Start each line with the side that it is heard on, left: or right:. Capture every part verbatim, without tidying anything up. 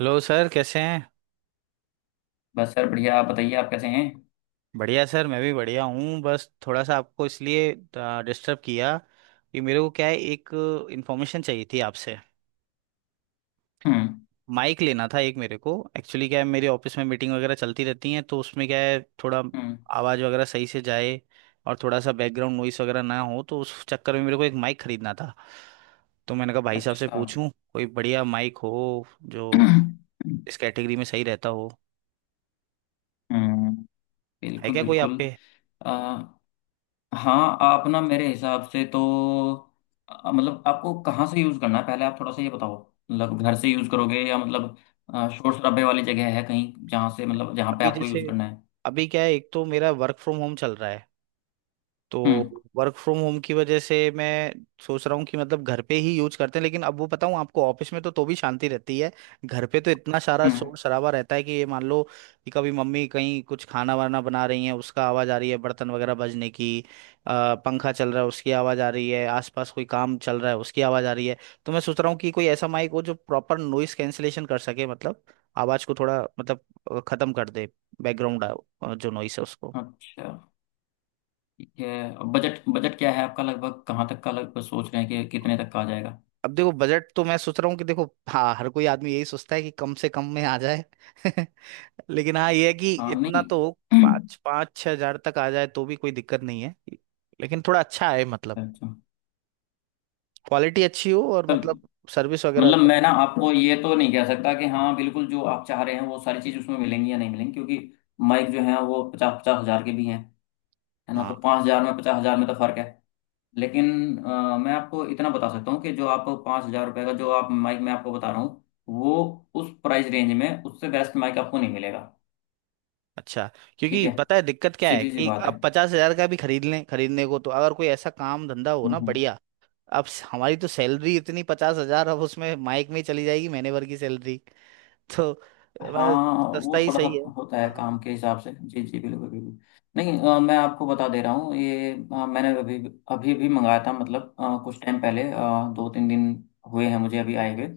right: Hello sir, कैसे हैं।
left: बस सर बढ़िया। आप बताइए आप कैसे हैं।
right: बढ़िया सर, मैं भी बढ़िया हूँ, बस थोड़ा सा आपको इसलिए डिस्टर्ब किया कि मेरे को क्या है, एक इन्फॉर्मेशन चाहिए थी आपसे।
left: हम्म।
right: माइक लेना था एक मेरे को। एक्चुअली क्या है, मेरे ऑफिस में मीटिंग वगैरह चलती रहती हैं, तो उसमें क्या है, थोड़ा
left: हम्म।
right: आवाज़ वगैरह सही से जाए और थोड़ा सा बैकग्राउंड नॉइस वगैरह ना हो, तो उस चक्कर में मेरे को एक माइक खरीदना था। तो मैंने कहा भाई साहब से
left: अच्छा।
right: पूछूं, कोई बढ़िया माइक हो जो
left: हम्म।
right: इस कैटेगरी में सही रहता हो, है
left: बिल्कुल
right: क्या कोई
left: बिल्कुल।
right: आपके।
left: अ, हाँ आप ना मेरे हिसाब से तो अ, मतलब आपको कहाँ से यूज़ करना है पहले आप थोड़ा सा ये बताओ। मतलब घर से यूज़ करोगे या मतलब अ, शोर शराबे वाली जगह है कहीं जहाँ से, मतलब जहाँ पे
right: अभी
left: आपको
right: जैसे
left: यूज़ करना है।
right: अभी क्या है, एक तो मेरा वर्क फ्रॉम होम चल रहा है, तो
left: हम्म।
right: वर्क फ्रॉम होम की वजह से मैं सोच रहा हूँ कि मतलब घर पे ही यूज करते हैं। लेकिन अब वो बताऊँ आपको, ऑफिस में तो तो भी शांति रहती है, घर पे तो इतना सारा
left: हम्म।
right: शोर शराबा रहता है कि ये मान लो कि कभी मम्मी कहीं कुछ खाना वाना बना रही है, उसका आवाज़ आ रही है बर्तन वगैरह बजने की, अ, पंखा चल रहा है उसकी आवाज़ आ रही है, आसपास कोई काम चल रहा है उसकी आवाज़ आ रही है। तो मैं सोच रहा हूँ कि कोई ऐसा माइक हो जो प्रॉपर नॉइस कैंसिलेशन कर सके, मतलब आवाज़ को थोड़ा, मतलब अ, खत्म कर दे बैकग्राउंड जो नॉइस है उसको।
left: अच्छा। ठीक है। बजट बजट क्या है आपका, लगभग कहाँ तक का लगभग सोच रहे हैं कि कितने तक का आ जाएगा।
right: अब देखो, बजट तो मैं सोच रहा हूँ कि, देखो हाँ, हर कोई आदमी यही सोचता है कि कम से कम में आ जाए लेकिन हाँ ये है कि
left: हाँ
right: इतना
left: नहीं।
right: तो पाँच पाँच छह हजार तक आ जाए तो भी कोई दिक्कत नहीं है, लेकिन थोड़ा अच्छा है, मतलब
left: अच्छा।
right: क्वालिटी अच्छी हो और मतलब सर्विस वगैरह
left: मतलब मैं
right: बढ़िया।
left: ना आपको ये तो नहीं कह सकता कि हाँ बिल्कुल जो आप चाह रहे हैं वो सारी चीज़ उसमें मिलेंगी या नहीं मिलेंगी, क्योंकि माइक जो है वो पचास पचास हजार के भी हैं। है ना, तो
right: हाँ।
left: पाँच हजार में पचास हजार में तो फर्क है। लेकिन अ, मैं आपको इतना बता सकता हूँ कि जो आपको पाँच हजार रुपये का जो आप माइक मैं आपको बता रहा हूँ वो उस प्राइस रेंज में उससे बेस्ट माइक आपको नहीं मिलेगा।
right: अच्छा।
left: ठीक
right: क्योंकि
left: है।
right: पता है दिक्कत क्या है
left: सीधी सी
right: कि
left: बात है।
right: अब पचास हजार का भी खरीद लें, खरीदने को तो, अगर कोई ऐसा काम धंधा हो
left: हम्म
right: ना
left: हम्म।
right: बढ़िया। अब स- हमारी तो सैलरी इतनी, पचास हजार, अब उसमें माइक में ही चली जाएगी महीने भर की सैलरी तो अ,
left: हाँ
right: सस्ता
left: वो
right: ही
left: थोड़ा सा
right: सही है।
left: होता है काम
right: हाँ।
left: के हिसाब से। जी जी, बिल्कुल बिल्कुल। नहीं अ, मैं आपको बता दे रहा हूँ ये। अ, मैंने अभी अभी भी मंगाया था, मतलब अ, कुछ टाइम पहले, अ, दो तीन दिन हुए हैं मुझे अभी आए हुए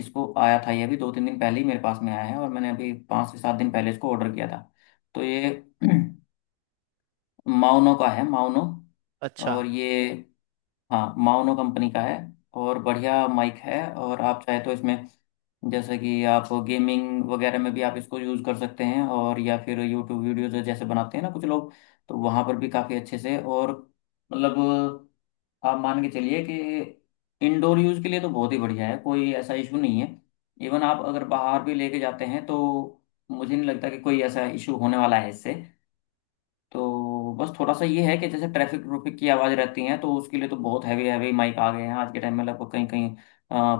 left: इसको। आया था ये अभी दो तीन दिन पहले ही मेरे पास में आया है, और मैंने अभी पाँच से सात दिन पहले इसको ऑर्डर किया था। तो ये माउनो का है, माउनो।
right: अच्छा
left: और ये, हाँ, माओनो कंपनी का है। और बढ़िया माइक है, और आप चाहे तो इसमें जैसे कि आप गेमिंग वगैरह में भी आप इसको यूज़ कर सकते हैं, और या फिर यूट्यूब वीडियोज जैसे बनाते हैं ना कुछ लोग, तो वहाँ पर भी काफ़ी अच्छे से। और मतलब आप मान के चलिए कि इंडोर यूज़ के लिए तो बहुत ही बढ़िया है, कोई ऐसा इशू नहीं है। इवन आप अगर बाहर भी लेके जाते हैं तो मुझे नहीं लगता कि कोई ऐसा इशू होने वाला है इससे। तो बस थोड़ा सा ये है कि जैसे ट्रैफिक ट्रफिक की आवाज़ रहती है तो उसके लिए तो बहुत हैवी हैवी माइक आ गए हैं आज के टाइम में। लगभग कहीं कहीं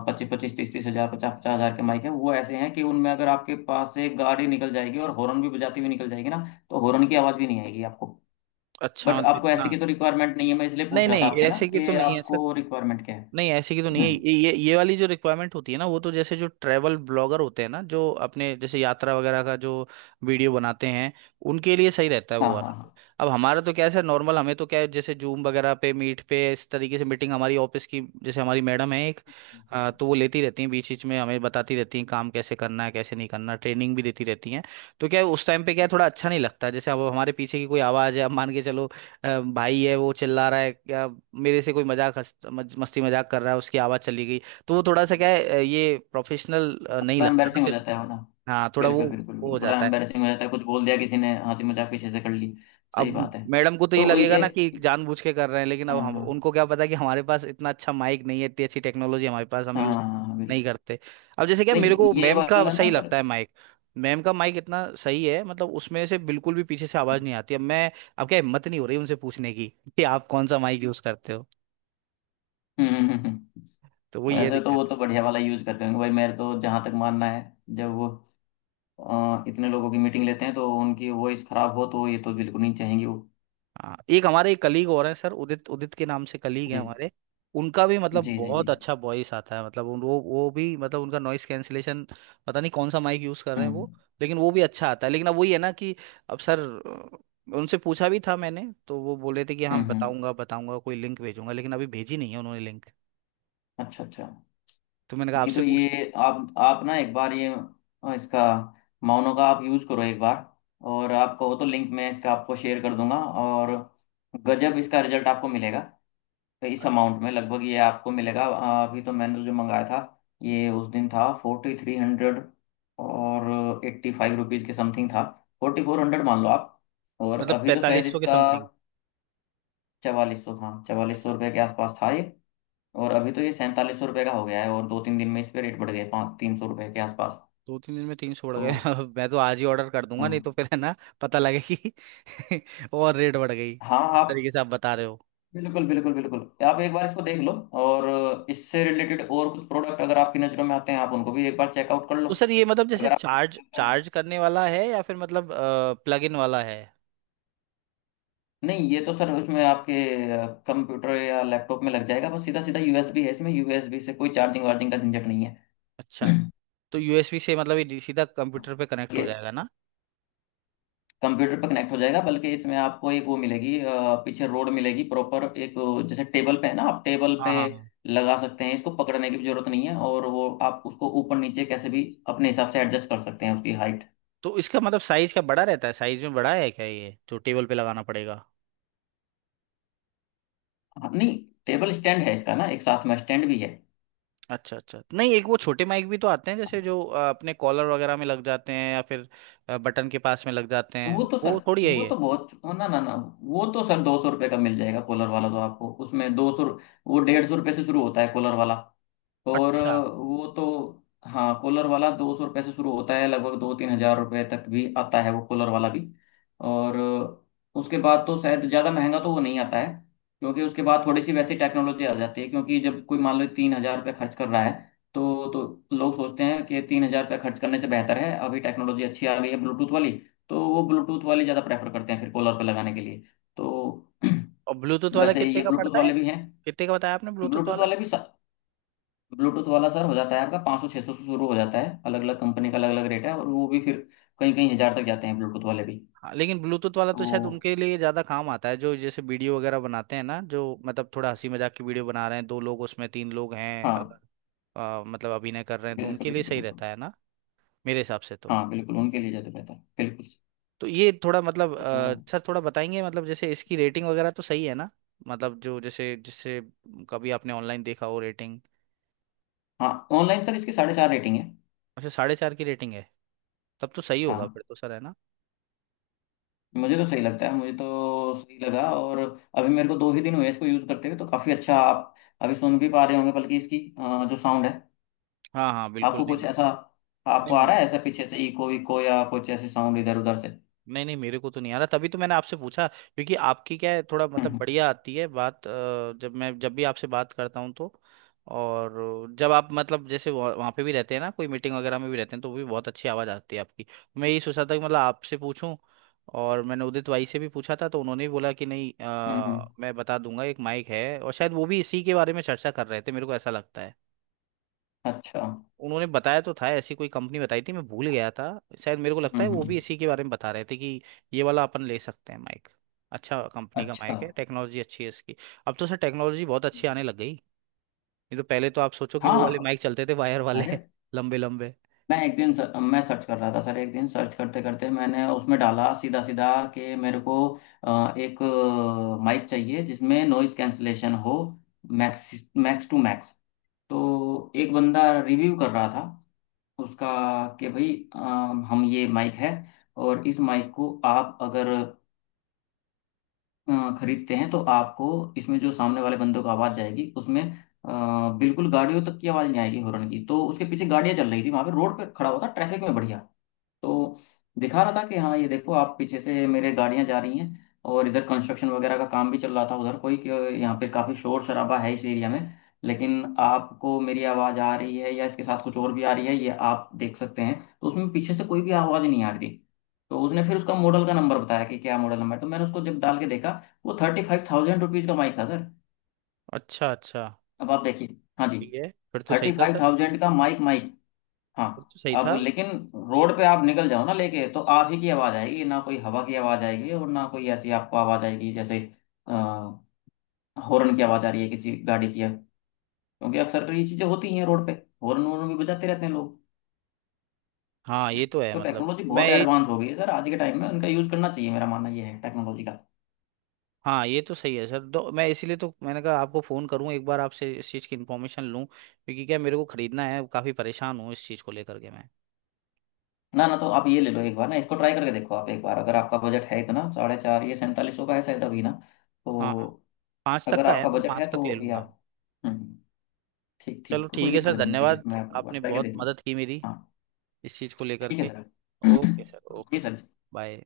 left: पच्चीस पच्चीस तीस तीस हजार पचास पचास हजार के माइक हैं, वो ऐसे हैं कि उनमें अगर आपके पास से गाड़ी निकल जाएगी और हॉर्न भी बजाती हुई निकल जाएगी ना, तो हॉर्न की आवाज़ भी नहीं आएगी आपको।
right: अच्छा,
left: बट
right: मतलब
left: आपको ऐसे
right: इतना।
left: की तो रिक्वायरमेंट नहीं है, मैं इसलिए
right: नहीं
left: पूछ रहा था
right: नहीं,
left: आपसे ना
right: ऐसे की तो
left: कि
right: नहीं है सर,
left: आपको रिक्वायरमेंट क्या है।
right: नहीं ऐसे की तो नहीं है।
left: हम्म।
right: ये ये ये वाली जो रिक्वायरमेंट होती है ना, वो तो जैसे जो ट्रैवल ब्लॉगर होते हैं ना, जो अपने जैसे यात्रा वगैरह का जो वीडियो बनाते हैं, उनके लिए सही रहता है
left: हाँ
right: वो
left: हाँ
right: वाला तो।
left: हाँ।
right: अब हमारा तो क्या है सर, नॉर्मल। हमें तो क्या है, जैसे जूम वगैरह पे, मीट पे, इस तरीके से मीटिंग हमारी ऑफिस की, जैसे हमारी मैडम है एक,
left: हम्म,
right: अ,
left: हम्म,
right: तो वो लेती रहती हैं, बीच बीच में हमें बताती रहती हैं काम कैसे करना है, कैसे नहीं करना, ट्रेनिंग भी देती रहती हैं। तो क्या है, उस टाइम पे क्या है, थोड़ा अच्छा नहीं लगता है। जैसे अब हमारे पीछे की कोई आवाज़ है, अब मान के चलो, अ, भाई है वो चिल्ला रहा
left: हम्म,
right: है क्या, मेरे से कोई मजाक, हंस मज, मस्ती मजाक कर रहा है, उसकी आवाज चली गई, तो वो थोड़ा सा क्या
left: हम्म।
right: है, अ, ये प्रोफेशनल नहीं
left: थोड़ा
right: लगता ना
left: एम्बेरसिंग हो
right: फिर।
left: जाता है वो ना।
right: हाँ, थोड़ा वो
left: बिल्कुल बिल्कुल
right: वो हो
left: बिल्कुल, थोड़ा
right: जाता है।
left: एम्बेरसिंग हो जाता है, कुछ बोल दिया किसी ने, हंसी मजाक पीछे से कर ली। सही
right: अब
left: बात है।
right: मैडम को तो ये
left: तो
right: लगेगा
left: ये,
right: ना कि जानबूझ के कर रहे हैं, लेकिन अब
left: हाँ
right: हम
left: हाँ
right: उनको, क्या पता कि हमारे पास इतना अच्छा माइक नहीं है, इतनी अच्छी टेक्नोलॉजी हमारे पास, हम
left: हाँ,
right: यूज
left: हाँ, हाँ,
right: नहीं
left: बिल्कुल।
right: करते। अब जैसे, क्या मेरे
left: नहीं
right: को
left: ये
right: मैम का
left: वाला ना
right: सही
left: सर।
right: लगता है माइक, मैम का माइक इतना सही है, मतलब उसमें से बिल्कुल भी पीछे से आवाज नहीं आती। अब मैं, अब क्या, हिम्मत नहीं हो रही उनसे पूछने की कि आप कौन सा माइक यूज करते हो।
left: हम्म हम्म, हम्म। हम्म।
right: तो वही है
left: वैसे तो वो
right: दिक्कत।
left: तो बढ़िया वाला यूज करते होंगे भाई मेरे, तो जहां तक मानना है, जब वो अ, इतने लोगों की मीटिंग लेते हैं, तो उनकी वॉइस खराब हो तो ये तो बिल्कुल नहीं चाहेंगे वो।
right: हाँ, एक हमारे एक कलीग और हैं सर, उदित, उदित के नाम से कलीग हैं
left: जी
right: हमारे। उनका भी मतलब
left: जी। जी
right: बहुत
left: जी।
right: अच्छा वॉइस आता है, मतलब उन- वो वो भी, मतलब उनका नॉइस कैंसिलेशन, पता नहीं कौन सा माइक यूज कर रहे हैं
left: हम्म
right: वो, लेकिन वो भी अच्छा आता है। लेकिन अब वही है ना कि, अब सर, अ, उनसे पूछा भी था मैंने, तो वो बोले थे कि हाँ
left: हम्म हम्म।
right: बताऊंगा बताऊंगा, कोई लिंक भेजूंगा, लेकिन अभी भेजी नहीं है उन्होंने लिंक।
left: अच्छा अच्छा।
right: तो मैंने कहा
left: नहीं
right: आपसे
left: तो
right: पूछ लूं।
left: ये आप आप ना एक बार ये अ, इसका माउनो का आप यूज़ करो एक बार, और आप कहो तो लिंक मैं इसका आपको शेयर कर दूंगा। और गजब इसका रिजल्ट आपको मिलेगा। इस अमाउंट में लगभग ये आपको मिलेगा। अ, अभी तो मैंने जो मंगाया था, ये उस दिन था फोर्टी थ्री हंड्रेड और एट्टी फाइव रुपीज़ के समथिंग था। फोर्टी फोर हंड्रेड मान लो आप। और
right: मतलब
left: अभी तो शायद
right: पैंतालीस सौ के
left: इसका
right: समथिंग।
left: चवालीस सौ, हाँ चवालीस सौ रुपये के आसपास था ये। और अभी तो ये सैंतालीस सौ रुपये का हो गया है, और दो तीन दिन में इस पे रेट बढ़ गए पाँच तीन सौ रुपये के आसपास।
right: दो तीन दिन में तीन सौ बढ़ गए
left: तो
right: अब मैं तो आज ही ऑर्डर कर दूंगा, नहीं तो
left: हाँ।
right: फिर है ना, पता लगे कि और रेट बढ़ गई
left: हाँ
right: जिस
left: आप
right: तरीके से आप बता रहे हो।
left: बिल्कुल बिल्कुल बिल्कुल। आप एक बार इसको देख लो, और इससे रिलेटेड और कुछ प्रोडक्ट अगर आपकी नज़रों में आते हैं आप उनको भी एक बार चेकआउट कर लो,
right: तो सर ये मतलब, जैसे
left: अगर आपको कुछ
right: चार्ज,
left: लगता है।
right: चार्ज करने वाला है, या फिर मतलब प्लग इन वाला है।
left: नहीं ये तो सर उसमें आपके कंप्यूटर या लैपटॉप में लग जाएगा, बस सीधा सीधा। यूएसबी है इसमें, यूएसबी से कोई चार्जिंग वार्जिंग का झंझट नहीं है।
right: अच्छा। तो यूएसबी से मतलब ये सीधा कंप्यूटर पे कनेक्ट हो
left: ये
right: जाएगा ना।
left: कंप्यूटर पे कनेक्ट हो जाएगा, बल्कि इसमें आपको एक वो मिलेगी, अ, पीछे रोड मिलेगी प्रॉपर, एक अ, जैसे टेबल पे है ना, आप टेबल
right: हाँ
left: पे
right: हाँ हाँ।
left: लगा सकते हैं इसको, पकड़ने की भी जरूरत नहीं है। और वो आप उसको ऊपर नीचे कैसे भी अपने हिसाब से एडजस्ट कर सकते हैं उसकी हाइट।
right: तो इसका मतलब साइज क्या, बड़ा रहता है, साइज में बड़ा है क्या ये, जो टेबल पे लगाना पड़ेगा।
left: नहीं, टेबल स्टैंड है इसका ना, एक साथ में स्टैंड भी है।
right: अच्छा अच्छा। नहीं, एक वो छोटे माइक भी तो आते हैं जैसे, जो अ, अपने कॉलर वगैरह में लग जाते हैं या फिर अ, बटन के पास में लग जाते हैं,
left: वो तो सर,
right: वो थोड़ी है
left: वो
right: ये।
left: तो बहुत, ना ना ना, वो तो सर दो सौ रुपये का मिल जाएगा कॉलर वाला तो आपको, उसमें दो सौ, वो डेढ़ सौ रुपये से शुरू होता है कॉलर वाला। और
right: अच्छा।
left: अ, वो तो हाँ, कॉलर वाला दो सौ रुपये से शुरू होता है, लगभग दो तीन हजार रुपये तक भी आता है वो कॉलर वाला भी। और अ, उसके बाद तो शायद ज़्यादा महंगा तो वो नहीं आता है, क्योंकि उसके बाद थोड़ी सी वैसी टेक्नोलॉजी आ जाती है, क्योंकि जब कोई मान लो तीन हजार रुपये खर्च कर रहा है तो तो लोग सोचते हैं कि तीन हजार रुपये खर्च करने से बेहतर है, अभी टेक्नोलॉजी अच्छी आ गई है ब्लूटूथ वाली, तो वो ब्लूटूथ वाली ज़्यादा प्रेफर करते हैं फिर कॉलर पर लगाने के लिए। तो
right: और ब्लूटूथ वाला
left: वैसे
right: कितने
left: ये
right: का
left: ब्लूटूथ
right: पड़ता है।
left: वाले भी हैं।
right: कितने का बताया आपने ब्लूटूथ
left: ब्लूटूथ
right: वाला।
left: वाले भी, ब्लूटूथ वाला सर हो जाता है आपका पाँच सौ छः सौ से शुरू हो जाता है। अलग अलग कंपनी का अलग अलग रेट है, और वो भी फिर कहीं कहीं हज़ार तक जाते हैं ब्लूटूथ वाले भी।
right: हाँ लेकिन ब्लूटूथ वाला तो शायद
left: तो
right: उनके लिए ज्यादा काम आता है, जो जैसे वीडियो वगैरह बनाते हैं ना, जो मतलब थोड़ा हंसी मजाक की वीडियो बना रहे हैं, दो लोग उसमें, तीन लोग हैं अगर,
left: हाँ,
right: अ, मतलब अभिनय कर रहे हैं, तो उनके
left: बिल्कुल
right: लिए
left: बिल्कुल
right: सही
left: बिल्कुल,
right: रहता है ना, मेरे हिसाब से तो।
left: हाँ बिल्कुल उनके लिए ज़्यादा बेहतर है, बिल्कुल सर।
right: तो ये थोड़ा मतलब, अ,
left: तो
right: सर थोड़ा बताएंगे मतलब, जैसे इसकी रेटिंग वगैरह तो सही है ना, मतलब जो जैसे, जैसे कभी आपने ऑनलाइन देखा हो रेटिंग।
left: हाँ, ऑनलाइन सर इसकी साढ़े चार रेटिंग है।
right: अच्छा, साढ़े चार की रेटिंग है, तब तो सही होगा फिर
left: हाँ।
right: तो सर, है ना।
left: मुझे तो सही लगता है, मुझे तो सही लगा। और अभी मेरे को दो ही दिन हुए इसको यूज़ करते हुए, तो काफ़ी अच्छा आप अभी सुन भी पा रहे होंगे, बल्कि इसकी अ, जो साउंड है।
right: हाँ हाँ बिल्कुल।
left: आपको
right: नहीं
left: कुछ ऐसा, आपको आ
right: नहीं।
left: रहा है ऐसा पीछे से इको विको, या कुछ ऐसे साउंड इधर उधर से?
right: नहीं नहीं, मेरे को तो नहीं आ रहा, तभी तो मैंने आपसे पूछा, क्योंकि आपकी क्या है, थोड़ा
left: हम्म
right: मतलब
left: हम्म
right: बढ़िया आती है बात। अ, जब मैं जब भी आपसे बात करता हूँ तो, और जब आप मतलब, जैसे वह- वहाँ पे भी रहते हैं ना, कोई मीटिंग वगैरह में भी रहते हैं, तो वो भी बहुत अच्छी आवाज़ आती है आपकी, तो मैं यही सोचा था कि मतलब आपसे पूछूं। और मैंने उदित भाई से भी पूछा था, तो उन्होंने भी बोला कि नहीं,
left: हम्म।
right: अ,
left: हम्म,
right: मैं बता दूंगा एक माइक है, और शायद वो भी इसी के बारे में चर्चा कर रहे थे, मेरे को ऐसा लगता है।
left: अच्छा।
right: उन्होंने बताया तो था, ऐसी कोई कंपनी बताई थी, मैं भूल गया था। शायद मेरे को लगता है
left: हम्म
right: वो
left: हम्म,
right: भी इसी के बारे में बता रहे थे कि ये वाला अपन ले सकते हैं माइक। अच्छा कंपनी का
left: अच्छा।
right: माइक है, टेक्नोलॉजी अच्छी है इसकी। अब तो सर टेक्नोलॉजी बहुत अच्छी आने
left: हम्म।
right: लग गई, नहीं तो पहले तो आप सोचो कि वो वाले
left: हाँ।
right: माइक चलते थे वायर वाले
left: अरे,
right: लंबे लंबे।
left: मैं एक दिन सर, मैं सर्च कर रहा था सर एक दिन, सर्च करते करते मैंने उसमें डाला सीधा सीधा कि मेरे को अ, एक माइक चाहिए जिसमें नॉइज कैंसलेशन हो मैक्स, मैक्स टू मैक्स। तो एक बंदा रिव्यू कर रहा था उसका कि भाई अ, हम ये माइक है, और इस माइक को आप अगर अ, खरीदते हैं तो आपको इसमें जो सामने वाले बंदों को आवाज जाएगी उसमें अ, बिल्कुल गाड़ियों तक की आवाज नहीं आएगी, हॉर्न की तो। उसके पीछे गाड़ियां चल रही थी, वहां पे रोड पे खड़ा हुआ था ट्रैफिक में बढ़िया। तो दिखा रहा था कि हाँ ये देखो, आप पीछे से मेरे गाड़ियां जा रही हैं, और इधर कंस्ट्रक्शन वगैरह का काम भी चल रहा था उधर कोई, कि यहाँ पे काफ़ी शोर शराबा है इस एरिया में, लेकिन आपको मेरी आवाज़ आ रही है या इसके साथ कुछ और भी आ रही है, ये आप देख सकते हैं। तो उसमें पीछे से कोई भी आवाज़ नहीं आ रही थी। तो उसने फिर उसका मॉडल का नंबर बताया कि क्या मॉडल नंबर है, तो मैंने उसको जब डाल के देखा, वो थर्टी फाइव थाउजेंड रुपीज़ का माइक था सर।
right: अच्छा अच्छा।
left: अब आप देखिए। हाँ जी।
right: सही है, फिर तो सही
left: थर्टी
right: था
left: फाइव
right: सर,
left: थाउजेंड का माइक। माइक, हाँ।
right: फिर तो सही
left: अब
right: था।
left: लेकिन रोड पे आप निकल जाओ ना लेके तो आप ही की आवाज आएगी, ना कोई हवा की आवाज आएगी, और ना कोई ऐसी आपको आवाज आएगी जैसे अ, हॉर्न की आवाज आ रही है किसी गाड़ी की है, क्योंकि अक्सर कर ये चीजें होती हैं रोड पे, हॉर्न वॉर्न भी बजाते रहते हैं लोग।
right: हाँ ये तो है
left: तो
right: मतलब।
left: टेक्नोलॉजी
right: मैं
left: बहुत
right: ये
left: एडवांस हो गई है सर आज के टाइम में, उनका यूज करना चाहिए, मेरा मानना ये है, टेक्नोलॉजी का।
right: हाँ ये तो सही है सर, तो मैं इसीलिए, तो मैंने कहा आपको फ़ोन करूँ एक बार, आपसे इस चीज़ की इन्फॉर्मेशन लूँ, क्योंकि क्या मेरे को खरीदना है, काफ़ी परेशान हूँ इस चीज़ को लेकर के मैं।
left: ना ना तो आप ये ले लो एक बार ना, इसको ट्राई करके देखो आप एक बार। अगर आपका बजट है इतना साढ़े चार, ये सैंतालीस सौ का है शायद अभी ना,
right: हाँ,
left: तो
right: पाँच तक
left: अगर
right: का है,
left: आपका
right: मतलब
left: बजट है
right: पाँच तक
left: तो
right: ले
left: अभी
right: लूंगा मैं।
left: आप। हम्म। ठीक
right: चलो
left: ठीक, कोई
right: ठीक है सर,
left: दिक्कत नहीं है, फिर
right: धन्यवाद,
left: इसमें आप एक बार
right: आपने
left: ट्राई के
right: बहुत
left: देखना।
right: मदद की मेरी
left: हाँ,
right: इस चीज़ को लेकर
left: ठीक है
right: के।
left: सर।
right: ओके सर, ओके
left: जी
right: सर,
left: सर।
right: बाय।